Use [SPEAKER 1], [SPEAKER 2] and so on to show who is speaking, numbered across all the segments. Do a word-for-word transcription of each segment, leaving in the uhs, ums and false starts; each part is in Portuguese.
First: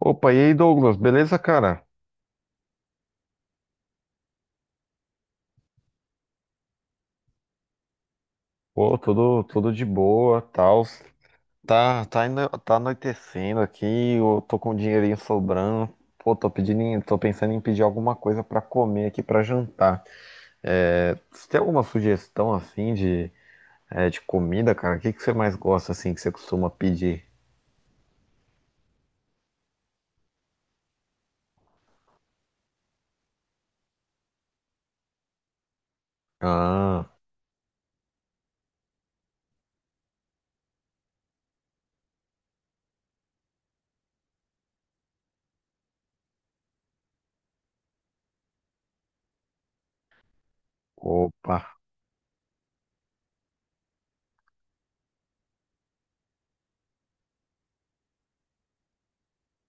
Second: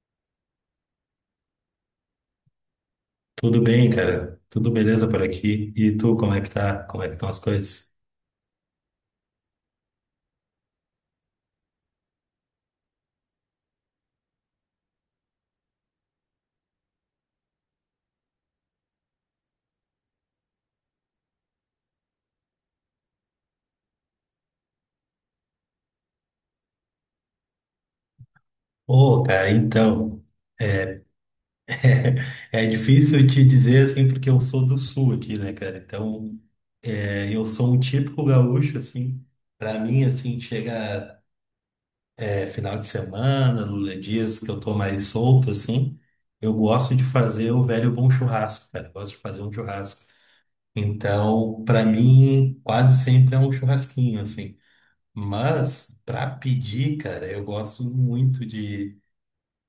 [SPEAKER 1] Opa, e aí, Douglas, beleza, cara?
[SPEAKER 2] Tudo bem, cara? Tudo beleza por aqui? E tu, como é que tá? Como é que estão as coisas?
[SPEAKER 1] Pô, tudo, tudo de boa, tal. Tá, tá, ano- tá anoitecendo aqui, eu tô com um dinheirinho sobrando. Pô, tô pedindo, em- tô pensando em pedir alguma coisa pra comer aqui pra jantar. É, você tem alguma sugestão assim de, é, de comida, cara? O que que você mais gosta assim que você costuma pedir?
[SPEAKER 2] Ô, cara, então, é difícil te dizer assim, porque eu sou do sul aqui, né, cara? Então,
[SPEAKER 1] Ah,
[SPEAKER 2] é, eu sou um típico gaúcho, assim. Pra mim, assim, chega é, final de semana, no- dias que eu tô mais solto, assim, eu gosto de fazer o velho bom churrasco, cara. Eu gosto de fazer um churrasco.
[SPEAKER 1] opa,
[SPEAKER 2] Então, pra mim, quase sempre é um churrasquinho, assim. Mas, pra pedir, cara, eu gosto muito de,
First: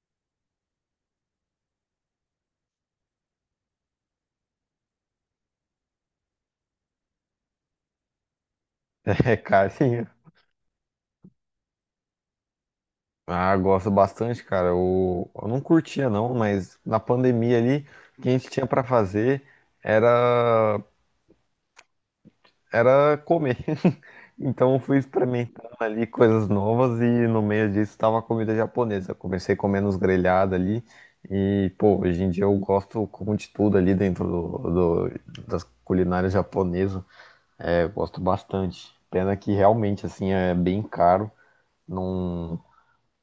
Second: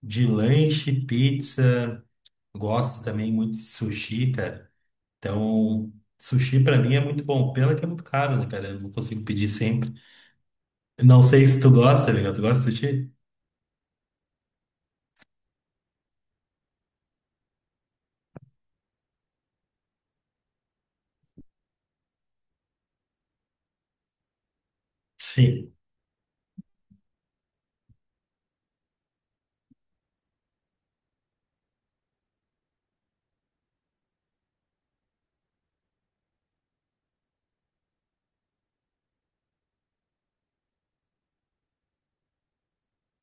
[SPEAKER 2] de lanche, pizza, gosto também muito de sushi, cara. Então, sushi pra mim é muito bom. Pena que é muito caro, né, cara? Eu não consigo
[SPEAKER 1] é
[SPEAKER 2] pedir sempre.
[SPEAKER 1] carinho.
[SPEAKER 2] Não sei se tu gosta, amigo. Tu gosta de sushi?
[SPEAKER 1] Ah, gosto bastante, cara. Eu, eu não curtia não, mas na pandemia ali, o que a gente tinha pra fazer era era comer. Então eu fui experimentando
[SPEAKER 2] Sim.
[SPEAKER 1] ali coisas novas e no meio disso estava comida japonesa. Eu comecei comendo os grelhados ali e, pô, hoje em dia eu gosto como de tudo ali dentro do, do- das culinárias japonesas. É, eu gosto bastante. Pena que realmente assim é bem caro, não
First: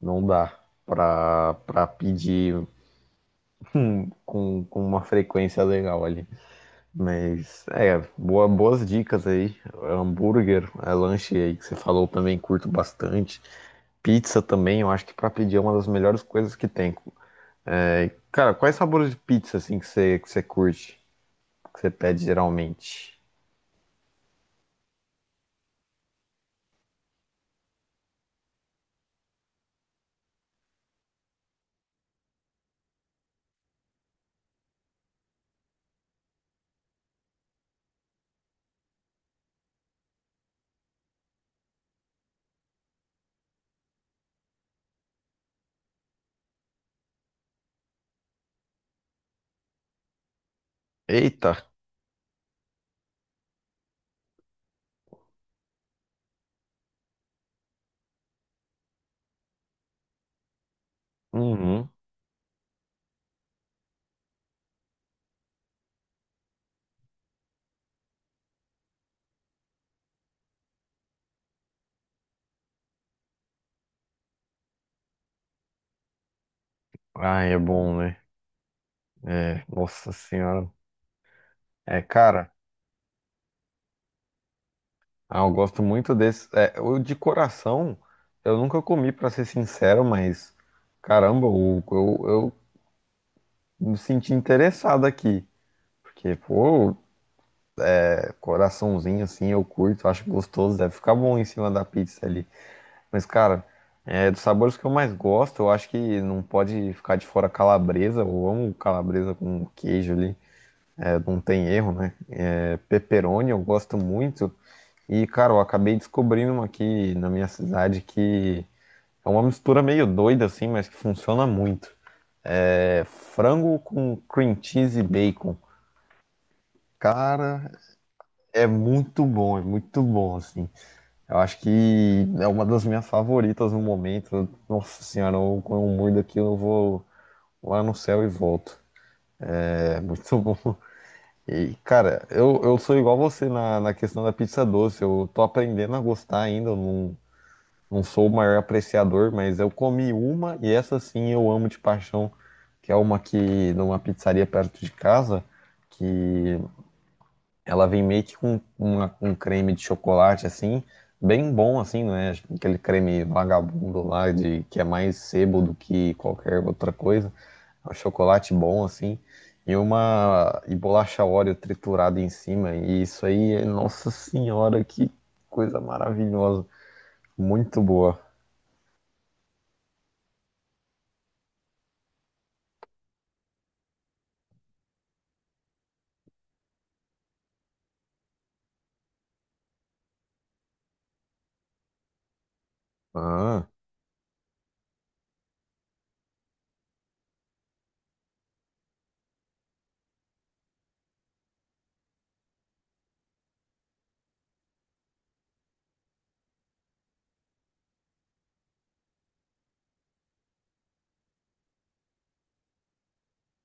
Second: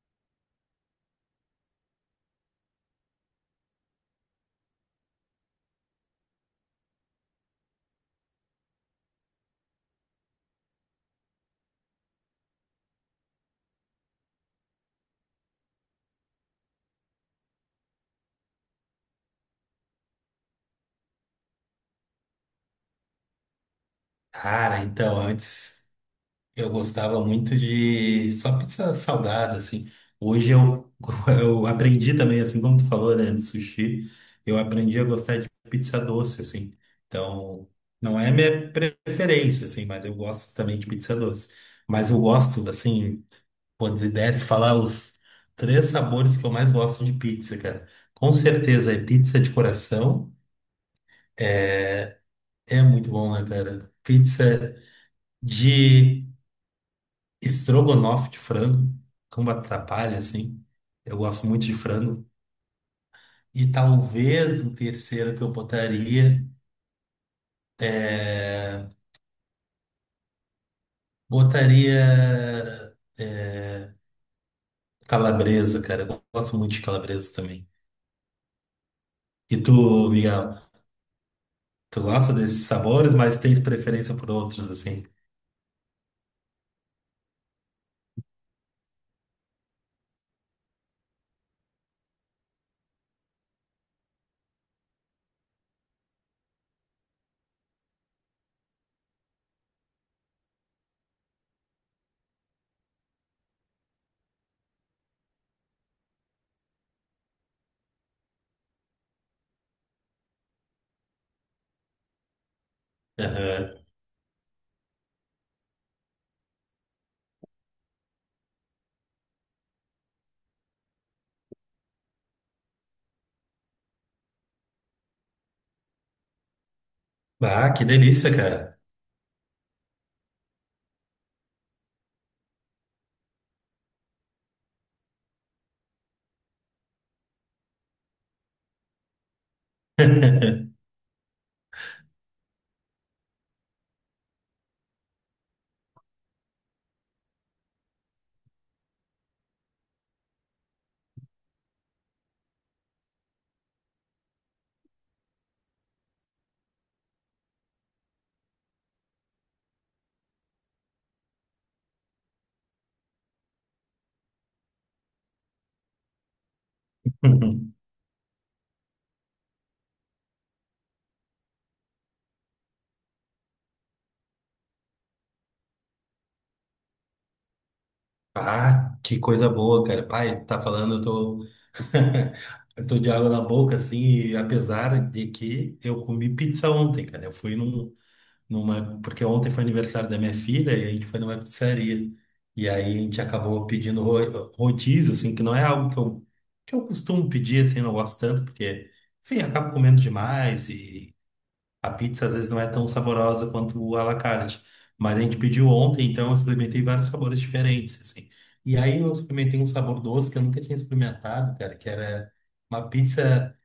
[SPEAKER 1] não dá. Pra, para pedir com, com uma frequência legal ali. Mas é, boa, boas dicas aí. Hambúrguer, é, lanche aí que você falou também, curto bastante. Pizza também, eu acho que para pedir é uma das melhores coisas que tem. É, cara, quais sabores de pizza assim que você, que você curte, que você pede geralmente?
[SPEAKER 2] Cara, então, antes. Eu gostava muito de só pizza salgada, assim. Hoje eu, eu aprendi também, assim como tu falou, né, de sushi, eu aprendi a gostar de pizza doce, assim. Então, não é minha preferência, assim, mas eu gosto também de pizza doce. Mas eu gosto, assim, quando pudesse falar os três sabores que eu mais gosto de pizza, cara. Com certeza é pizza de coração,
[SPEAKER 1] Eita!
[SPEAKER 2] é muito bom, né, cara? Pizza de Estrogonofe de frango, como atrapalha, assim. Eu gosto muito de
[SPEAKER 1] Uhum.
[SPEAKER 2] frango. E talvez um terceiro que eu botaria é... Botaria é, calabresa, cara. Eu gosto muito de calabresa
[SPEAKER 1] Ai, é
[SPEAKER 2] também.
[SPEAKER 1] bom, né?
[SPEAKER 2] E
[SPEAKER 1] É,
[SPEAKER 2] tu,
[SPEAKER 1] nossa
[SPEAKER 2] Miguel,
[SPEAKER 1] senhora. É,
[SPEAKER 2] tu gosta
[SPEAKER 1] cara.
[SPEAKER 2] desses sabores, mas tens preferência por outros, assim.
[SPEAKER 1] Ah, eu gosto muito desse. É, o de coração, eu nunca comi, pra ser sincero, mas caramba, o- eu, eu me senti interessado aqui. Porque, pô, é, coraçãozinho assim, eu curto, acho gostoso, deve ficar bom em cima da pizza ali. Mas, cara, é, dos sabores que eu mais gosto, eu acho que não pode ficar de fora calabresa. Eu amo calabresa com queijo ali, é, não tem erro, né? É, pepperoni eu
[SPEAKER 2] Aham.
[SPEAKER 1] gosto muito. E, cara, eu acabei descobrindo uma aqui na minha cidade que. É uma mistura meio doida assim, mas que funciona muito. É frango com cream cheese e bacon. Cara,
[SPEAKER 2] Ah, que delícia,
[SPEAKER 1] é
[SPEAKER 2] cara.
[SPEAKER 1] muito bom, é muito bom assim. Eu acho que é uma das minhas favoritas no momento. Nossa senhora, eu, quando eu mordo aqui, eu vou lá no céu e volto. É muito bom. E, cara, eu, eu sou igual você na, na questão da pizza doce. Eu tô aprendendo a gostar ainda. Eu não, Não sou o maior apreciador, mas eu comi uma e essa sim eu amo de paixão, que é uma que numa pizzaria perto de casa, que ela vem meio que com uma- um creme de chocolate assim, bem bom assim, não é aquele creme vagabundo lá de que é mais sebo do que qualquer outra coisa. É um chocolate bom assim e uma e bolacha Oreo triturada em cima. E isso aí, é- nossa senhora, que coisa maravilhosa, muito boa.
[SPEAKER 2] Ah, que coisa boa, cara. Pai, tá falando, eu tô. Eu tô de água na boca, assim, e apesar de que eu comi pizza ontem, cara. Eu fui num, numa. Porque ontem foi aniversário da minha filha e a gente foi numa pizzaria. E aí a gente
[SPEAKER 1] Ah.
[SPEAKER 2] acabou pedindo ro- rodízio, assim, que não é algo que eu, que eu costumo pedir, assim, não gosto tanto, porque, enfim, eu acabo comendo demais. A pizza às vezes não é tão saborosa quanto o à la carte. Mas a gente pediu ontem, então eu experimentei vários sabores diferentes, assim. E aí eu experimentei um sabor doce que eu nunca tinha experimentado, cara, que era uma pizza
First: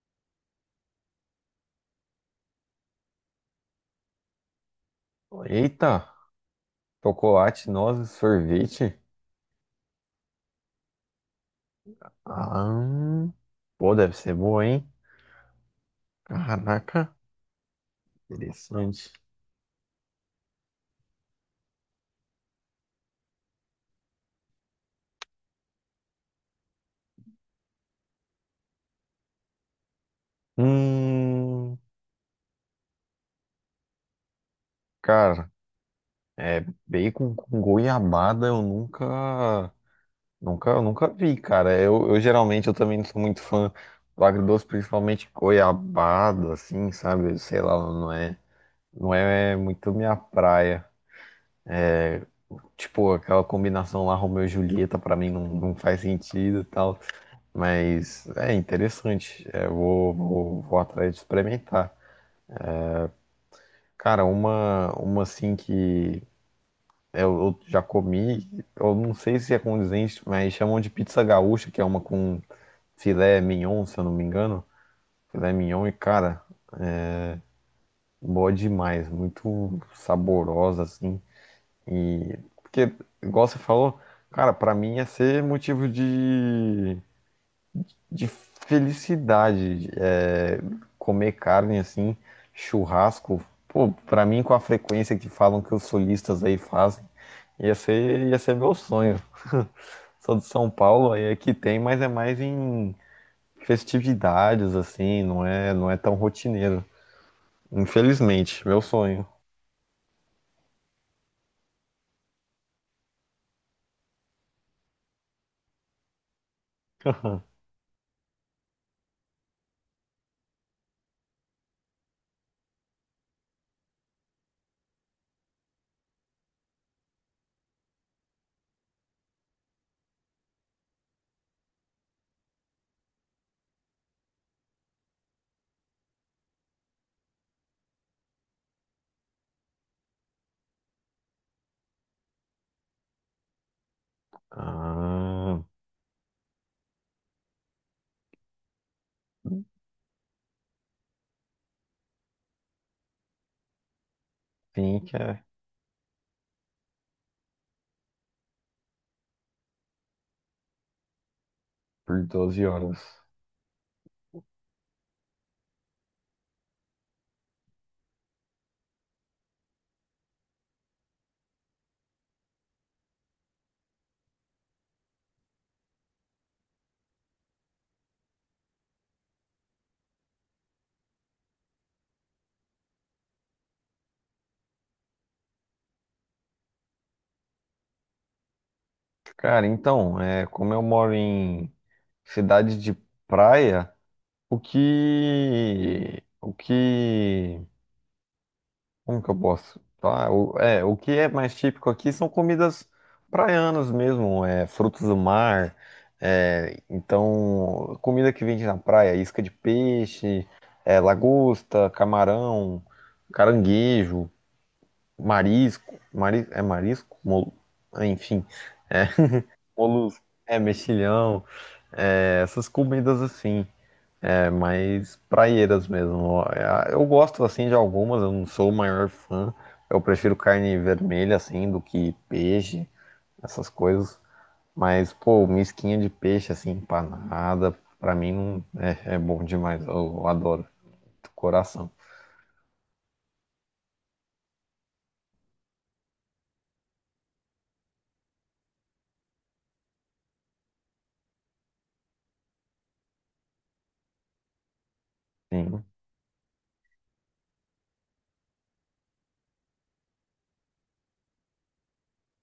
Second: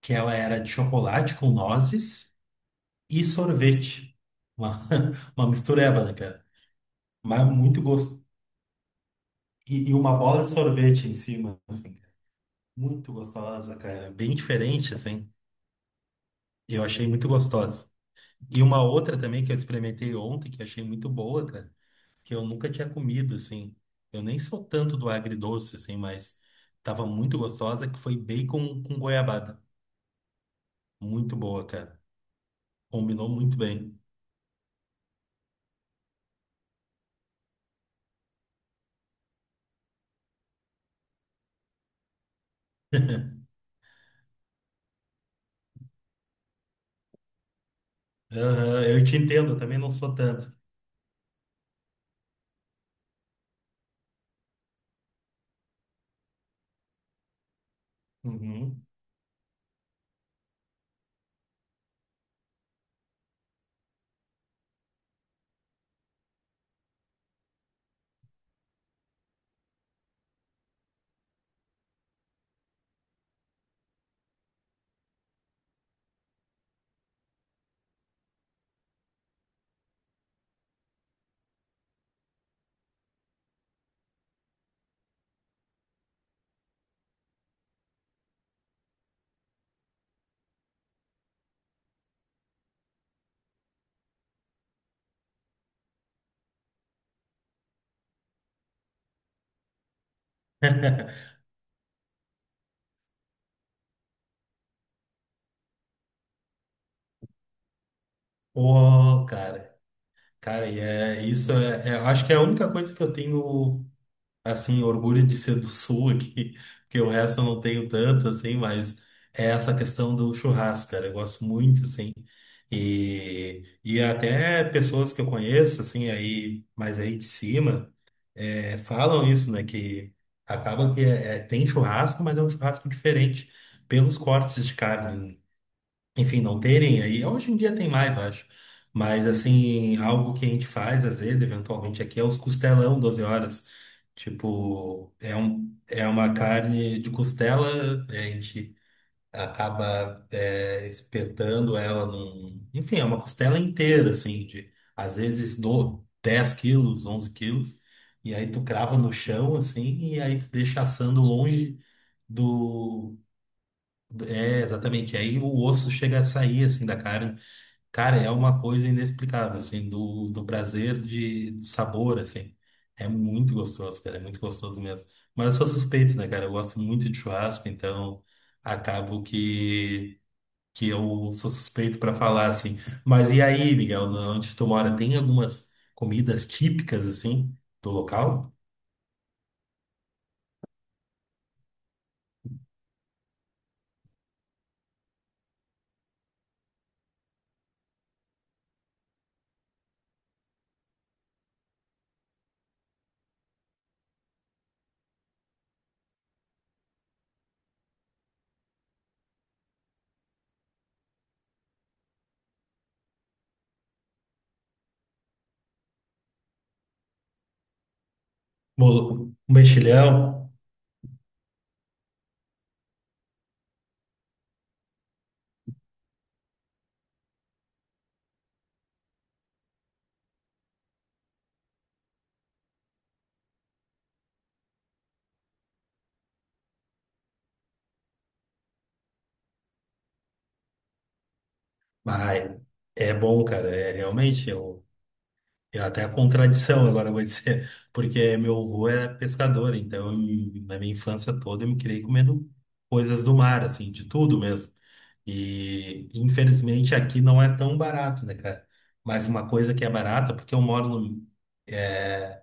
[SPEAKER 2] que ela era de chocolate com nozes e sorvete. Uma, uma mistureba,
[SPEAKER 1] Eita,
[SPEAKER 2] né, cara? Mas
[SPEAKER 1] chocolate,
[SPEAKER 2] muito
[SPEAKER 1] nozes,
[SPEAKER 2] gosto.
[SPEAKER 1] sorvete.
[SPEAKER 2] E, e uma bola de sorvete em cima, assim, cara.
[SPEAKER 1] Ah,
[SPEAKER 2] Muito
[SPEAKER 1] hum.
[SPEAKER 2] gostosa,
[SPEAKER 1] Pô,
[SPEAKER 2] cara.
[SPEAKER 1] deve ser
[SPEAKER 2] Bem
[SPEAKER 1] boa, hein?
[SPEAKER 2] diferente, assim. Eu achei
[SPEAKER 1] Caraca,
[SPEAKER 2] muito gostosa. E uma
[SPEAKER 1] interessante.
[SPEAKER 2] outra também que eu experimentei ontem, que eu achei muito boa, cara. Que eu nunca tinha comido, assim. Eu nem sou tanto do agridoce, assim, mas tava muito gostosa, que foi bacon com goiabada. Muito boa,
[SPEAKER 1] Hum,
[SPEAKER 2] cara. Combinou muito bem.
[SPEAKER 1] cara, bacon com goiabada eu nunca, nunca, nunca vi, cara. Eu, eu geralmente eu também não sou muito fã do agridoce, principalmente goiabada, assim, sabe? Sei lá, não é,
[SPEAKER 2] Aham, eu
[SPEAKER 1] não
[SPEAKER 2] te entendo,
[SPEAKER 1] é
[SPEAKER 2] eu também não
[SPEAKER 1] muito
[SPEAKER 2] sou
[SPEAKER 1] minha
[SPEAKER 2] tanto.
[SPEAKER 1] praia. Tipo, aquela combinação lá, Romeu e Julieta, pra mim não, não faz sentido e tal. Mas é
[SPEAKER 2] Uhum.
[SPEAKER 1] interessante. É, vou, vou, vou atrás de experimentar. Cara, uma, uma assim que eu, eu já comi, eu não sei se é condizente, mas chamam de pizza gaúcha, que é uma com filé mignon, se eu não me engano. Filé mignon e, cara, boa demais. Muito saborosa, assim. E, porque, igual você falou, cara, pra mim ia ser motivo de de felicidade. É, comer carne assim, churrasco, pô, pra mim com a frequência que falam que os solistas aí fazem, ia ser, ia ser meu sonho. Sou de São Paulo, aí aqui tem, mas é mais em festividades assim, não é, não é tão rotineiro. Infelizmente, meu sonho.
[SPEAKER 2] Ô, cara, cara, e é, isso é, é- acho que é a única coisa que eu tenho. Assim, orgulho de ser do sul aqui, porque o resto eu não tenho tanto, assim, mas é essa questão do churrasco, cara, eu gosto muito, assim, e, e até pessoas que eu conheço, assim, aí, mas aí de cima, é, falam isso, né, que acaba que é, é- tem churrasco, mas é um churrasco diferente pelos cortes de carne, enfim, não terem aí. Hoje em dia tem mais, eu acho. Mas, assim, algo que a gente faz, às vezes, eventualmente aqui, é os costelão doze horas. Tipo, é,
[SPEAKER 1] Ah,
[SPEAKER 2] um, é uma carne de costela, né, a gente acaba é, espetando ela num. Enfim, é uma costela inteira, assim, de
[SPEAKER 1] sim, que
[SPEAKER 2] às
[SPEAKER 1] é
[SPEAKER 2] vezes do dez quilos, onze quilos. E aí tu crava no chão, assim, e aí tu deixa assando longe
[SPEAKER 1] por doze horas.
[SPEAKER 2] do. É, exatamente. Aí o osso chega a sair assim da carne. Cara, é uma coisa inexplicável, assim, do, do prazer de, do sabor, assim. É muito gostoso, cara, é muito gostoso mesmo. Mas eu sou suspeito, né, cara? Eu gosto muito de churrasco, então acabo que, que eu sou suspeito pra falar, assim. Mas e aí, Miguel, na- onde tu mora, tem algumas comidas típicas, assim, do local?
[SPEAKER 1] Cara, então, é, como eu moro em cidade de praia. O que. O que. Como que eu posso falar? O, é, o que é mais típico aqui são comidas praianas mesmo, é, frutos do mar. É, então, comida que vende na praia, isca de peixe, é, lagosta, camarão, caranguejo, marisco. Mari, é marisco? Mol- enfim, é,
[SPEAKER 2] Bolo,
[SPEAKER 1] molusco,
[SPEAKER 2] mexilhão?
[SPEAKER 1] é mexilhão, é, essas comidas assim. É mais praieiras mesmo. É, eu gosto assim de algumas, eu não sou o maior fã. Eu prefiro carne vermelha assim do que peixe, essas coisas. Mas pô, misquinha de peixe assim empanada, pra mim não é, é bom demais. Eu, eu adoro, do coração.
[SPEAKER 2] Ai, é bom, cara, é realmente. É até a contradição, agora eu vou dizer, porque meu avô era pescador, então em- na minha infância toda eu me criei comendo coisas do mar, assim, de tudo mesmo.
[SPEAKER 1] Sim.
[SPEAKER 2] E infelizmente aqui não é tão barato, né, cara? Mas uma coisa que é barata, porque eu moro no, é,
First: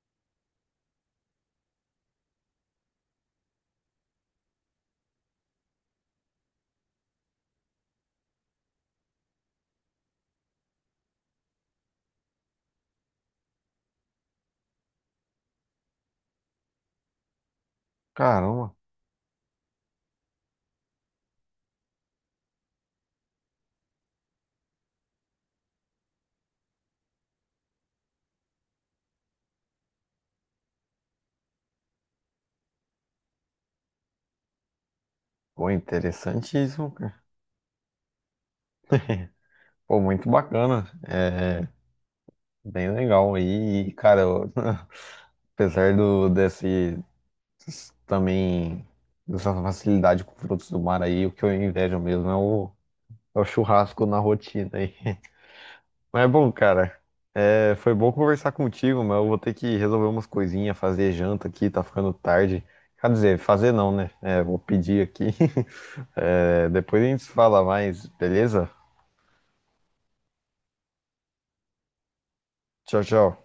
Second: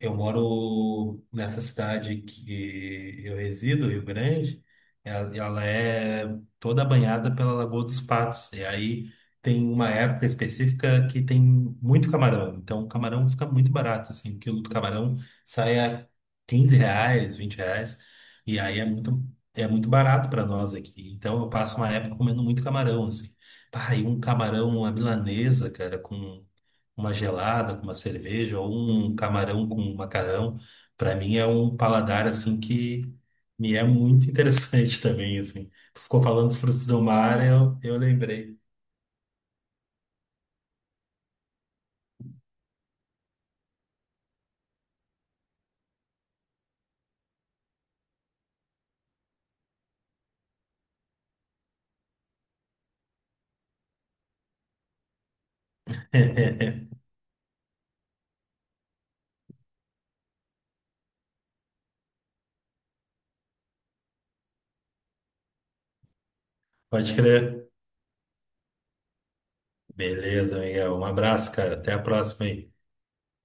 [SPEAKER 2] eu moro nessa cidade que eu resido, Rio Grande, ela, ela é toda banhada pela Lagoa dos Patos. E aí tem uma época específica que tem muito camarão. Então o camarão fica muito barato, assim, o quilo do camarão sai a quinze reais, vinte reais. E
[SPEAKER 1] Caramba,
[SPEAKER 2] aí é muito, é muito barato para nós aqui. Então eu passo uma época comendo muito camarão, assim. Pá, e um camarão à milanesa, cara, com uma gelada com uma cerveja ou um camarão com um macarrão, para mim é um paladar assim que me é muito interessante também,
[SPEAKER 1] pô,
[SPEAKER 2] assim. Tu ficou falando dos frutos
[SPEAKER 1] interessantíssimo,
[SPEAKER 2] do
[SPEAKER 1] cara.
[SPEAKER 2] mar, eu, eu lembrei.
[SPEAKER 1] Pô, muito bacana. É bem legal aí, e, cara. eu- Apesar do, desse também essa facilidade com frutos do mar aí, o que eu invejo mesmo é o, é o churrasco na rotina aí. Mas é bom, cara, é, foi bom conversar contigo, mas eu vou ter que resolver umas coisinhas, fazer janta aqui, tá ficando tarde. Quer dizer, fazer não, né? É, vou pedir aqui. É, depois a
[SPEAKER 2] Pode
[SPEAKER 1] gente se fala
[SPEAKER 2] crer.
[SPEAKER 1] mais, beleza?
[SPEAKER 2] Beleza, Miguel. Um abraço, cara. Até a próxima aí.
[SPEAKER 1] Tchau, tchau.